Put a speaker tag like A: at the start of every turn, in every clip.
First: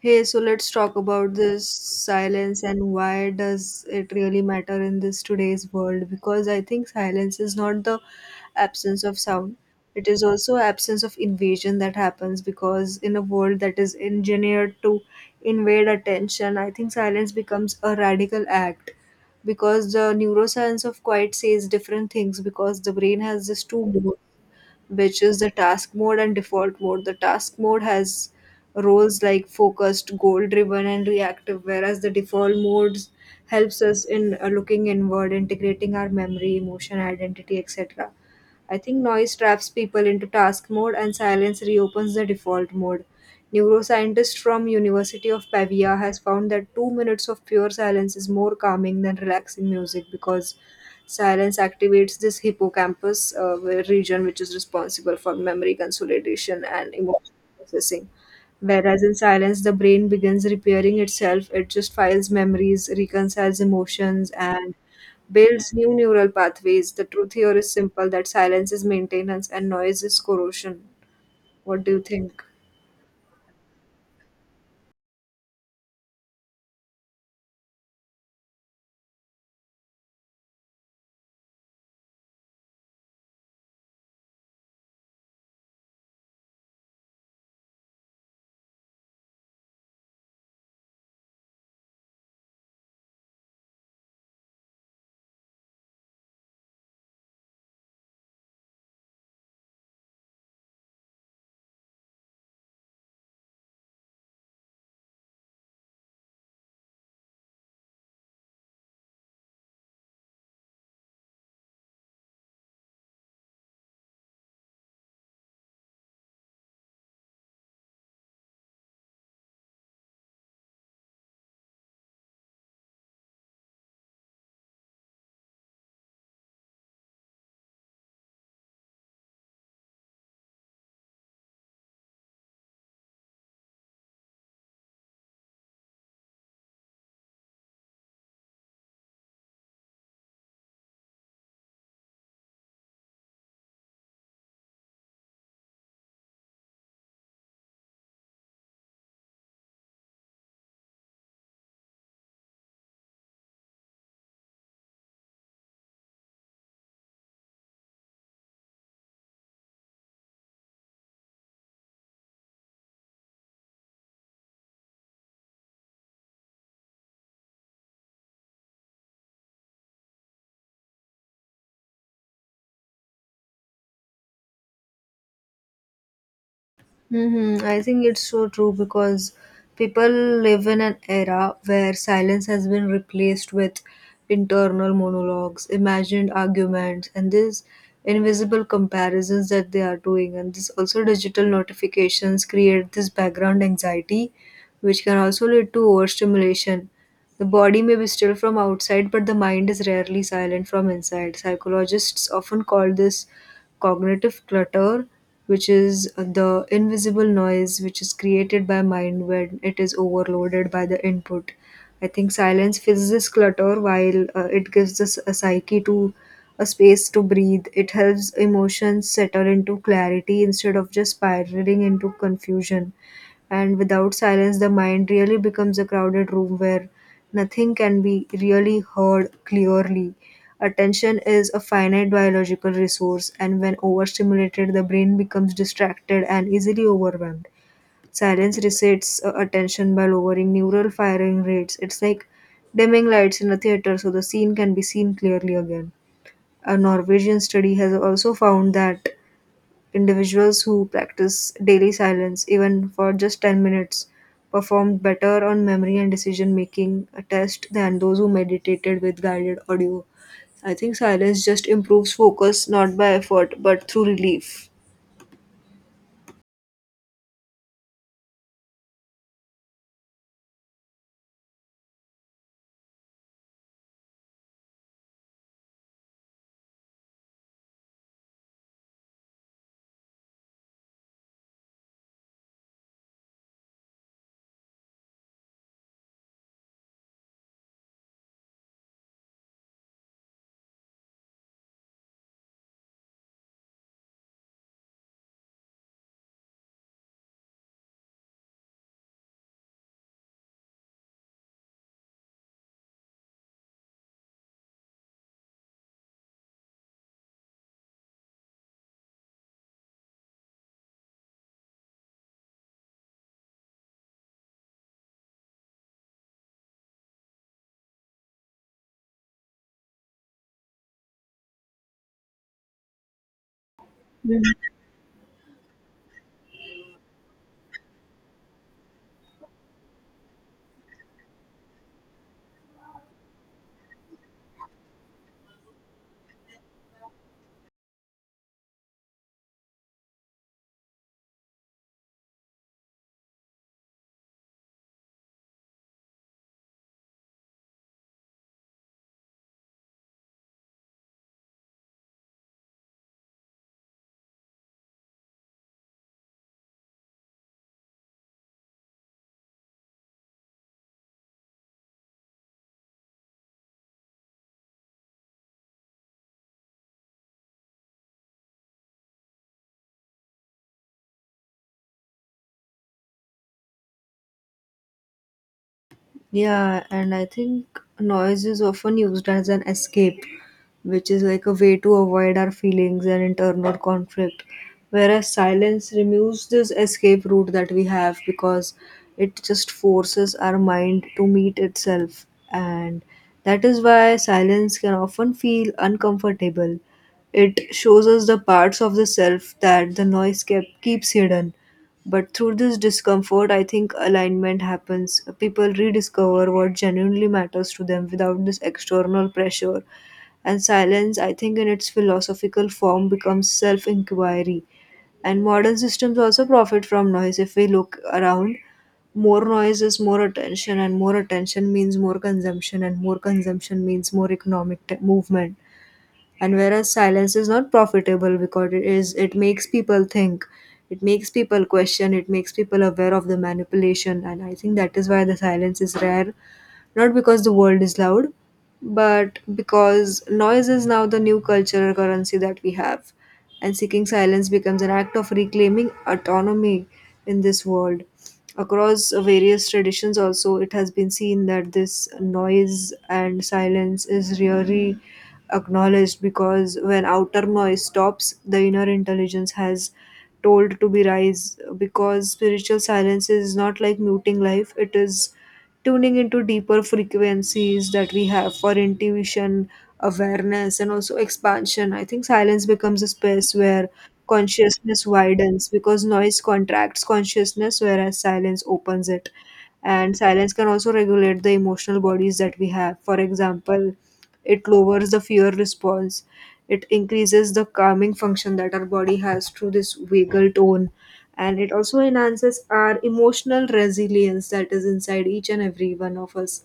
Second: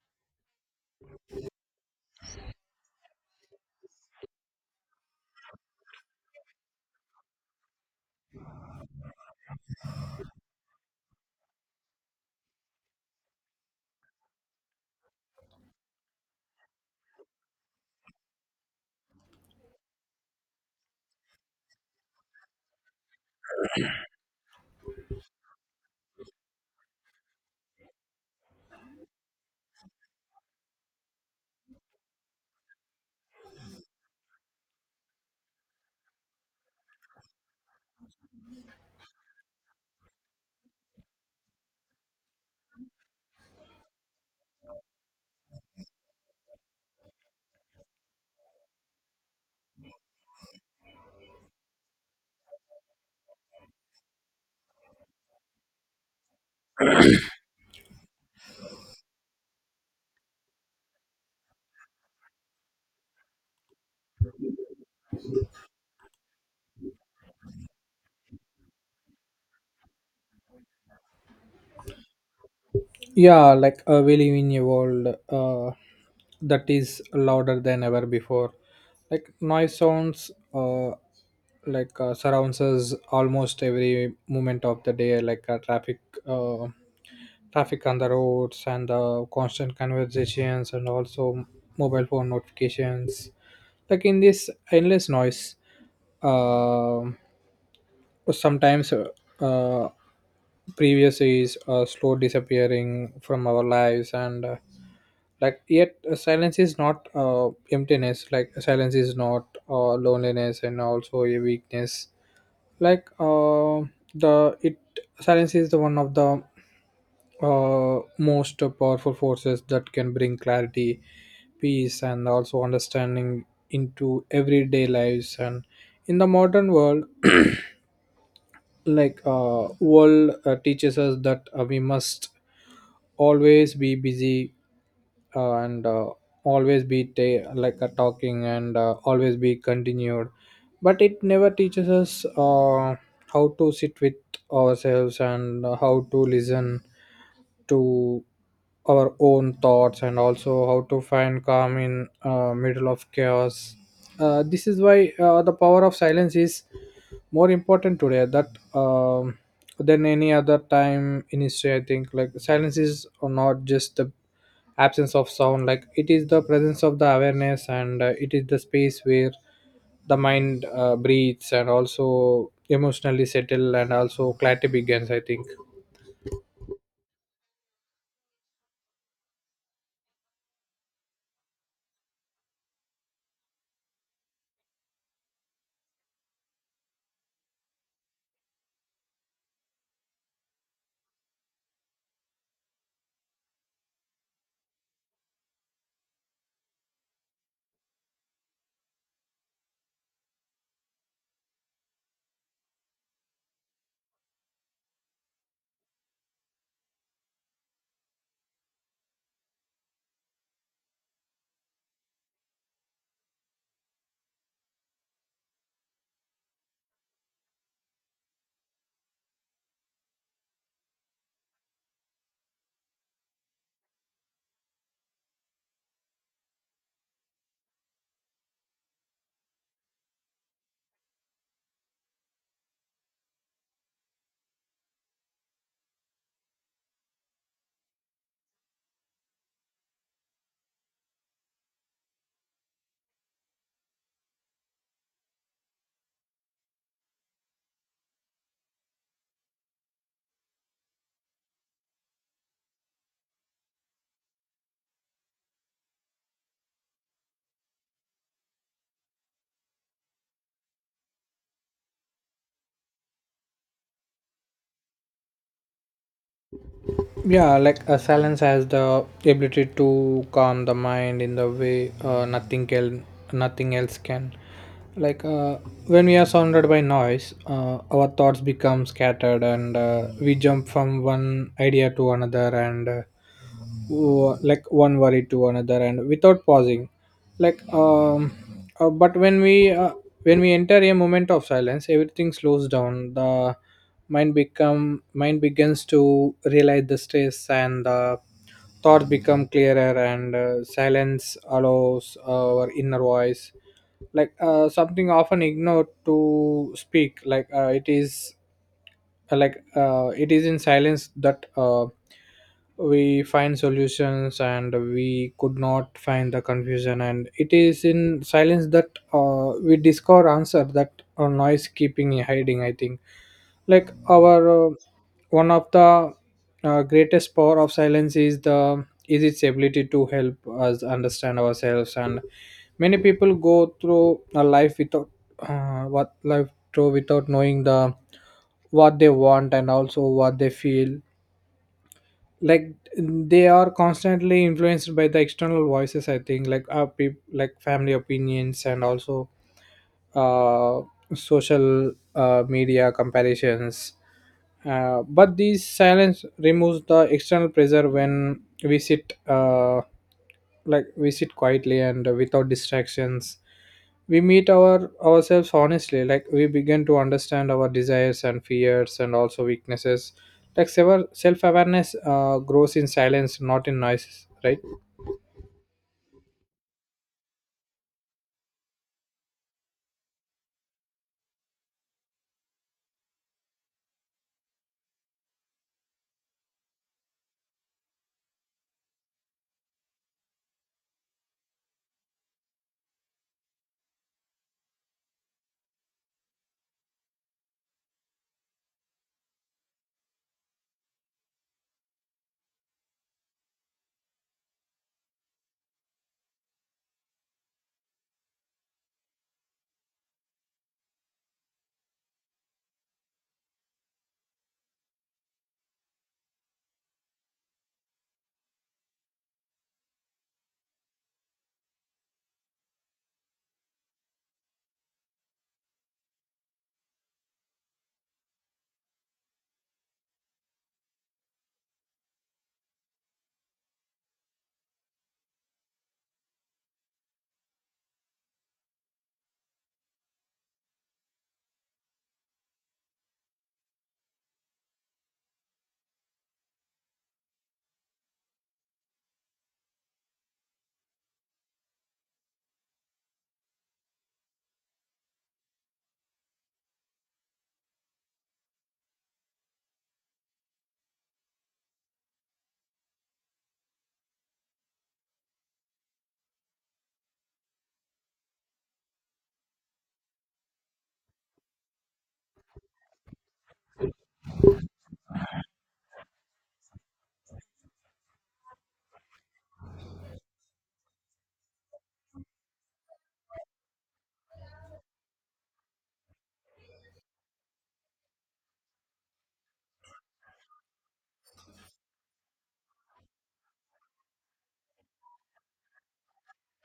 A: Hey, so let's talk about this silence and why does it really matter in this today's world? Because I think silence is not the absence of sound. It is also absence of invasion that happens because in a world that is engineered to invade attention, I think silence becomes a radical act because the neuroscience of quiet says different things because the brain has this two modes which is the task mode and default mode. The task mode has roles like focused, goal driven, and reactive, whereas the default modes helps us in looking inward, integrating our memory, emotion, identity, etc. I think noise traps people into task mode and silence reopens the default mode. Neuroscientist from University of Pavia has found that 2 minutes of pure silence is more calming than relaxing music because silence activates this hippocampus region, which is responsible for memory consolidation and emotional processing. Whereas in silence, the brain begins repairing itself. It just files memories, reconciles emotions, and builds new neural pathways. The truth here is simple that silence is maintenance and noise is corrosion. What do you think?
B: Yeah, we live in a world that is louder than ever before. Noise sounds surrounds us almost every moment of the day, traffic, uh, traffic on the roads, and the constant conversations, and also mobile phone notifications. In this endless noise, um sometimes uh, previous is slow disappearing from our lives, and like yet silence is not emptiness. Silence is not loneliness and also a weakness. Like the it Silence is the one of the most powerful forces that can bring clarity, peace, and also understanding into everyday lives. And in the modern world, world teaches us that we must always be busy, and always be talking, and always be continued, but it never teaches us how to sit with ourselves, and how to listen to our own thoughts, and also how to find calm in middle of chaos. This is why the power of silence is more important today that um, than any other time in history, I think. Silence is not just the absence of sound, it is the presence of the awareness, and it is the space where the mind breathes, and also emotionally settle, and also clarity begins, I think.
A: Mm-hmm. I think it's so true because people live in an era where silence has been replaced with internal monologues, imagined arguments, and these invisible comparisons that they are doing. And this also digital notifications create this background anxiety, which can also lead to overstimulation. The body may be still from outside, but the mind is rarely silent from inside. Psychologists often call this cognitive clutter, which is the invisible noise which is created by mind when it is overloaded by the input. I think silence fills this clutter while it gives this a psyche to a space to breathe. It helps emotions settle into clarity instead of just spiraling into confusion. And without silence, the mind really becomes a crowded room where nothing can be really heard clearly. Attention is a finite biological resource, and when overstimulated, the brain becomes distracted and easily overwhelmed. Silence resets attention by lowering neural firing rates. It's like dimming lights in a theater so the scene can be seen clearly again. A Norwegian study has also found that individuals who practice daily silence, even for just 10 minutes, performed better on memory and decision making tests than those who meditated with guided audio. I think silence just improves focus not by effort but through relief.
B: Yeah, a silence has the ability to calm the mind in the way nothing else can. Like uh, when we are surrounded by noise, our thoughts become scattered, and we jump from one idea to another, and one worry to another, and without pausing. Like um uh, but when we enter a moment of silence, everything slows down. The mind begins to realize the stress, and the thoughts become clearer, and silence allows our inner voice, something often ignored, to speak. It is in silence that we find solutions, and we could not find the confusion, and it is in silence that we discover answer that noise keeping hiding, I think. Like our One of the greatest power of silence is the is its ability to help us understand ourselves, and many people go through a life without what life throw without knowing the what they want, and also what they feel. They are constantly influenced by the external voices, I think, like family opinions and also uh, social media comparisons. But these silence removes the external pressure. When we sit quietly and without distractions, we meet our ourselves honestly. We begin to understand our desires and fears and also weaknesses. Self awareness grows in silence, not in noise, right?
A: Yeah, and I think noise is often used as an escape, which is like a way to avoid our feelings and internal conflict. Whereas silence removes this escape route that we have because it just forces our mind to meet itself. And that is why silence can often feel uncomfortable. It shows us the parts of the self that the keeps hidden. But through this discomfort, I think alignment happens. People rediscover what genuinely matters to them without this external pressure, and silence, I think, in its philosophical form becomes self inquiry. And modern systems also profit from noise. If we look around, more noise is more attention, and more attention means more consumption, and more consumption means more economic movement. And whereas silence is not profitable because it makes people think, it makes people question, it makes people aware of the manipulation, and I think that is why the silence is rare not because the world is loud, but because noise is now the new cultural currency that we have. And seeking silence becomes an act of reclaiming autonomy in this world. Across various traditions, also, it has been seen that this noise and silence is really acknowledged because when outer noise stops, the inner intelligence has told to be rise because spiritual silence is not like muting life, it is tuning into deeper frequencies that we have for intuition, awareness, and also expansion. I think silence becomes a space where consciousness widens because noise contracts consciousness, whereas silence opens it. And silence can also regulate the emotional bodies that we have. For example, it lowers the fear response. It increases the calming function that our body has through this vagal tone. And it also enhances our emotional resilience that is inside each and every one of us.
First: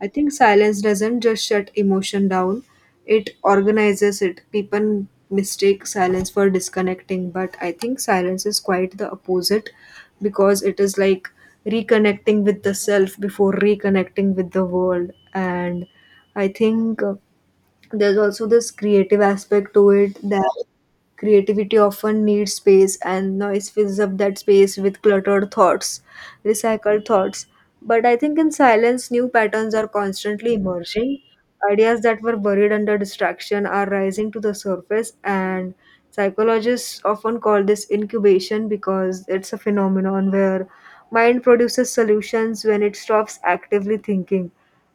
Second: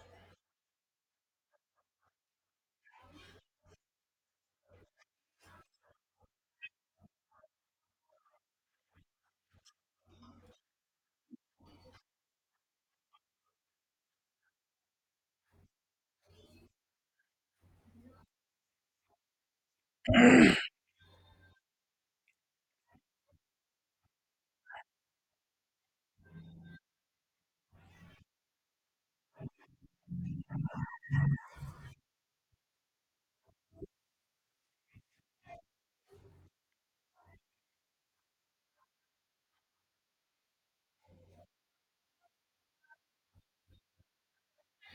A: I think silence doesn't just shut emotion down, it organizes it. People mistake silence for disconnecting, but I think silence is quite the opposite because it is like reconnecting with the self before reconnecting with the world. And I think there's also this creative aspect to it that creativity often needs space and noise fills up that space with cluttered thoughts, recycled thoughts. But I think in silence new patterns are constantly emerging, ideas that were buried under distraction are rising to the surface, and psychologists often call this incubation because it's a phenomenon where mind produces solutions when it stops actively thinking.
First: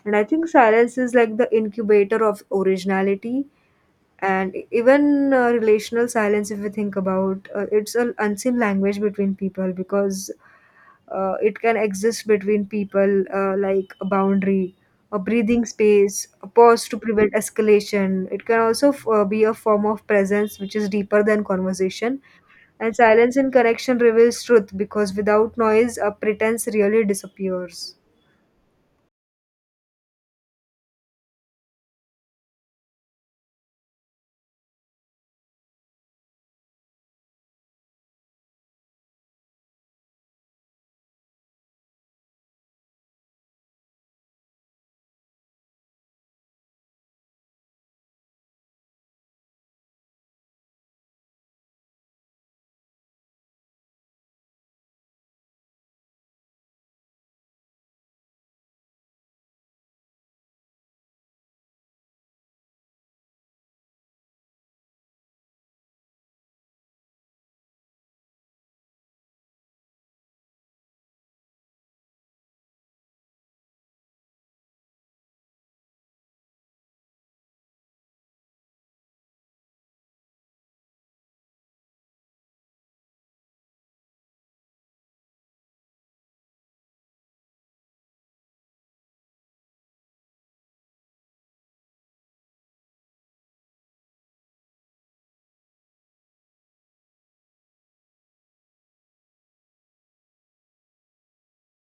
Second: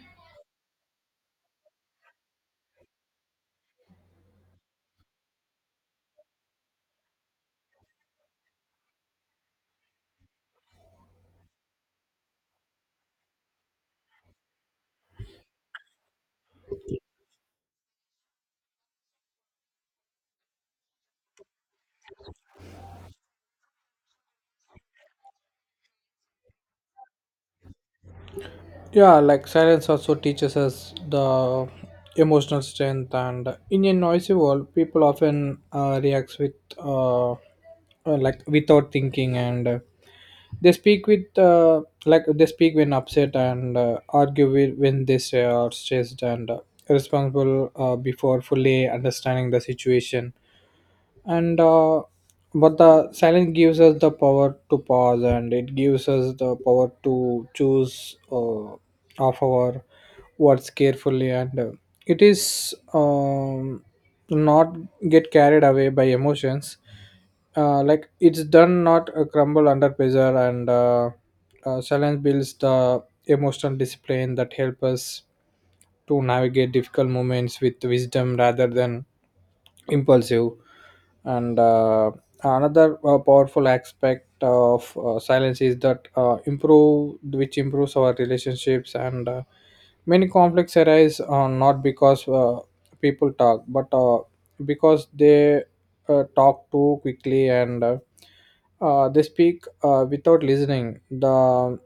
A: And I think silence is like the incubator of originality. And even relational silence, if we think about it's an unseen language between people because it can exist between people like a boundary, a breathing space, a pause to prevent escalation. It can also be a form of presence which is deeper than conversation. And silence in connection reveals truth because without noise, a pretense really disappears.
B: Yeah, silence also teaches us the emotional strength. And in a noisy world, people often react with uh, uh, without thinking, and they speak with they speak when upset, and argue with when they say are stressed, and responsible before fully understanding the situation. And uh, but the silence gives us the power to pause, and it gives us the power to choose of our words carefully, and it is not get carried away by emotions. It's done not crumble under pressure. And Silence builds the emotional discipline that help us to navigate difficult moments with wisdom rather than impulsive. And Another powerful aspect of silence is that improves our relationships. And Many conflicts arise not because people talk, but because they talk too quickly, and they speak without listening the.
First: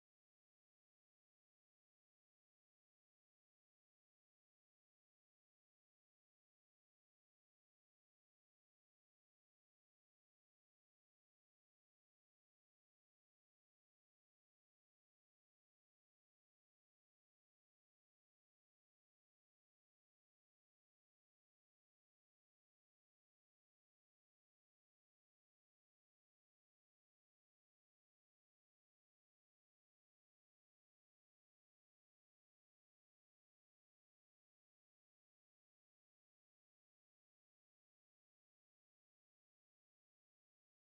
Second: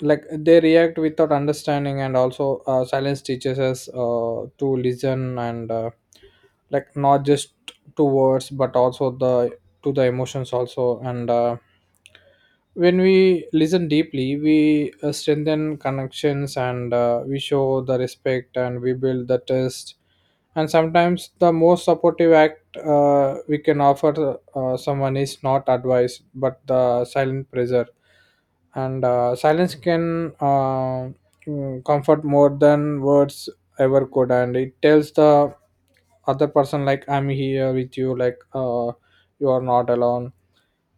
B: They react without understanding, and also silence teaches us to listen, and not just to words, but also the to the emotions also. And When we listen deeply, we strengthen connections, and we show the respect, and we build the trust. And sometimes the most supportive act we can offer someone is not advice, but the silent pressure. And Silence can comfort more than words ever could, and it tells the other person, I'm here with you, you are not alone.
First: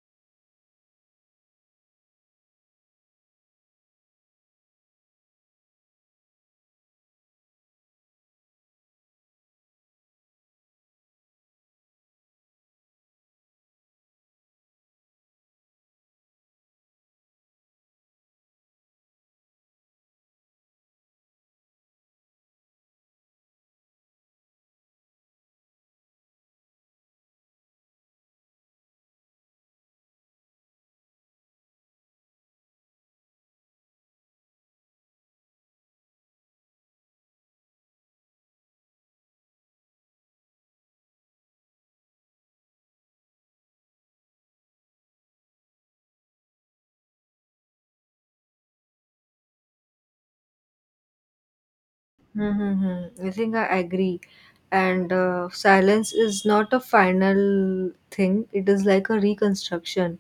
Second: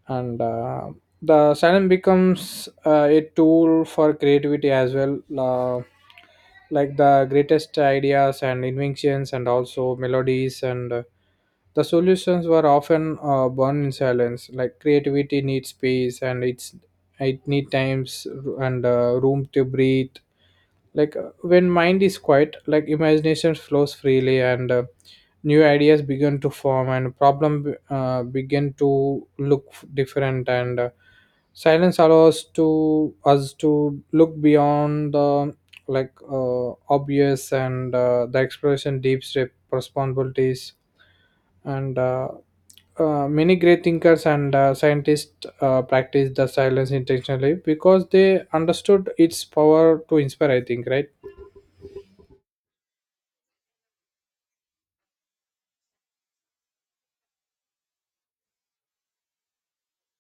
B: And the Silence becomes a tool for creativity as well. uh, the greatest ideas and inventions and also melodies, and the solutions were often born in silence. Creativity needs space, and it need times and room to breathe. When mind is quiet, imagination flows freely, and new ideas begin to form, and problem begin to look different. And Silence allows to us to look beyond the obvious, and the exploration deep step responsibilities. And Many great thinkers and scientists practiced the silence intentionally because they understood its power to inspire, I think, right?
A: Mm-hmm. I think I agree. And silence is not a final thing, it is like a reconstruction.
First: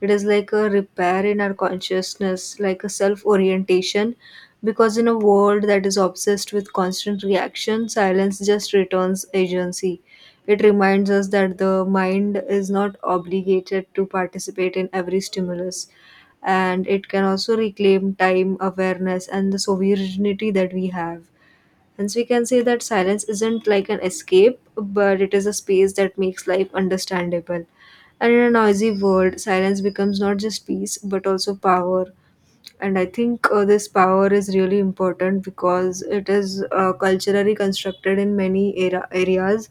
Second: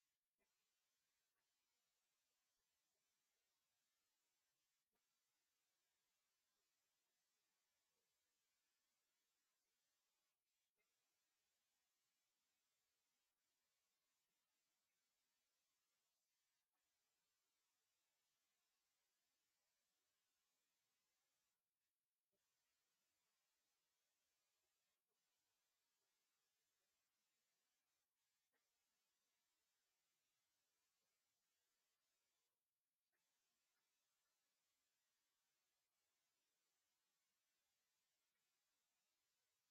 A: It is like a repair in our consciousness, like a self orientation. Because in a world that is obsessed with constant reaction, silence just returns agency. It reminds us that the mind is not obligated to participate in every stimulus. And it can also reclaim time, awareness, and the sovereignty that we have. Hence, we can say that silence isn't like an escape, but it is a space that makes life understandable. And in a noisy world, silence becomes not just peace, but also power, and I think this power is really important because it is culturally constructed in many areas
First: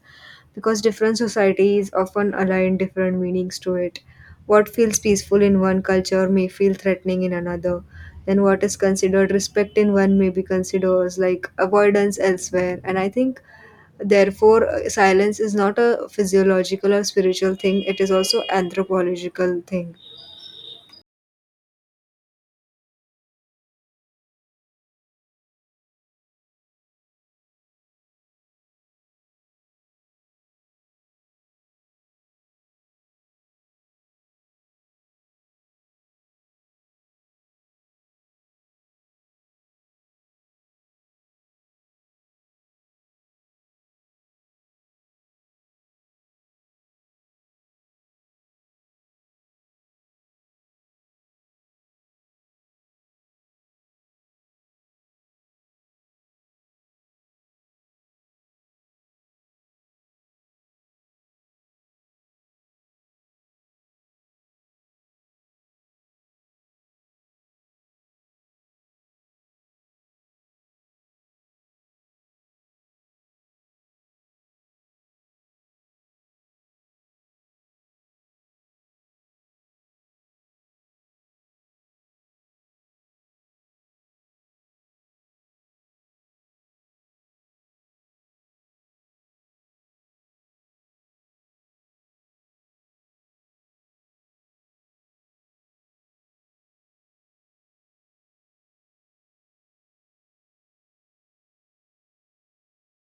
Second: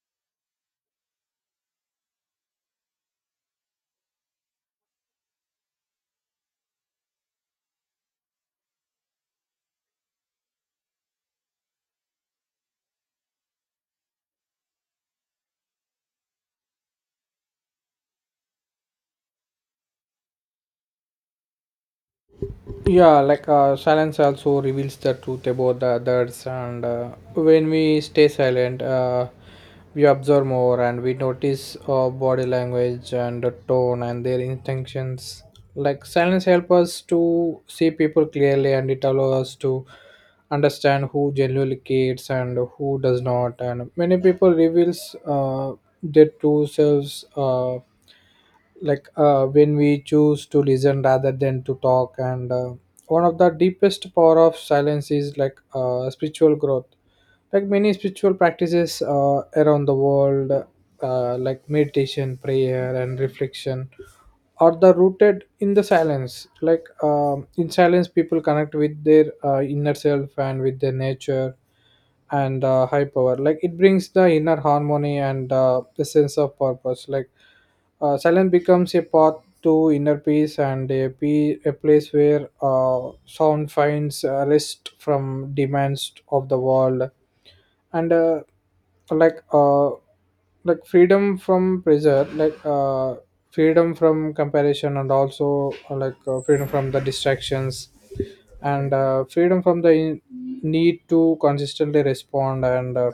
A: because different societies often align different meanings to it. What feels peaceful in one culture may feel threatening in another. Then what is considered respect in one may be considered as like avoidance elsewhere. And I think therefore silence is not a physiological or spiritual thing; it is also anthropological thing.
B: Yeah, silence also reveals the truth about the others. And When we stay silent, we observe more, and we notice body language and the tone and their intentions. Like silence helps us to see people clearly, and it allows us to understand who genuinely cares and who does not. And many people reveals that too serves when we choose to listen rather than to talk. And One of the deepest power of silence is spiritual growth. Many spiritual practices around the world, meditation, prayer, and reflection, or the rooted in the silence. In silence, people connect with their inner self and with their nature, and high power. It brings the inner harmony and the sense of purpose. Silence becomes a path to inner peace, and a place where sound finds rest from demands of the world. And uh, like uh, like freedom from pressure, freedom from comparison, and also freedom from the distractions, and freedom from the need to consistently respond. And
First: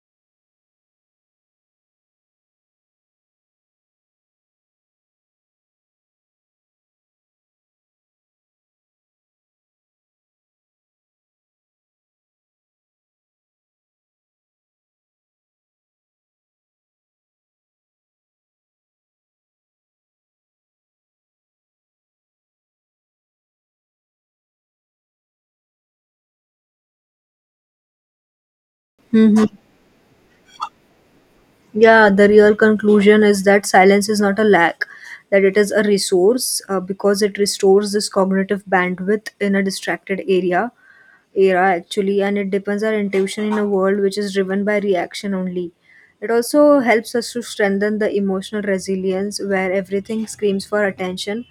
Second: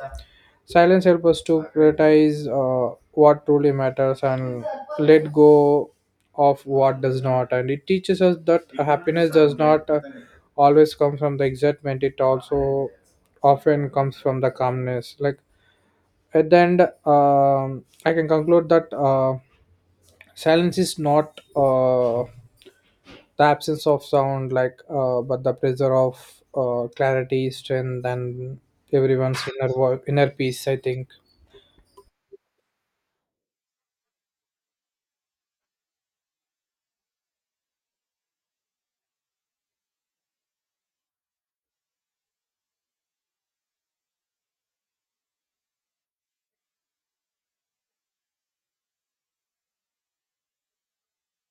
B: Silence helps us to prioritize what truly matters and let go of what does not. And it teaches us that happiness does not always come from the excitement, it also often comes from the calmness. Like at the end, I can conclude that silence is not the absence of sound, but the pressure of clarity, strength, and everyone's
A: Hmm.
B: inner peace, I think.
A: Yeah, the real conclusion is that silence is not a lack, that it is a resource because it restores this cognitive bandwidth in a distracted area era actually, and it depends our intuition in a world which is driven by reaction only. It also helps us to strengthen the emotional resilience where everything screams for attention,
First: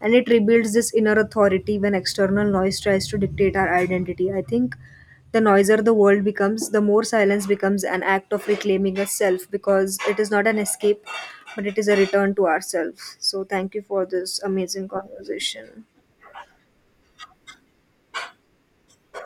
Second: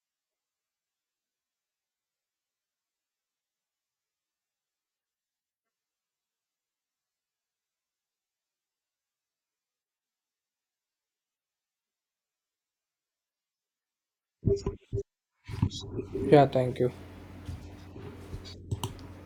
A: and it rebuilds this inner authority when external noise tries to dictate our identity. I think the noisier the world becomes the more silence becomes an act of reclaiming a self because it is not an escape but it is a return to ourselves. So thank you for this amazing conversation.
B: Yeah, thank you.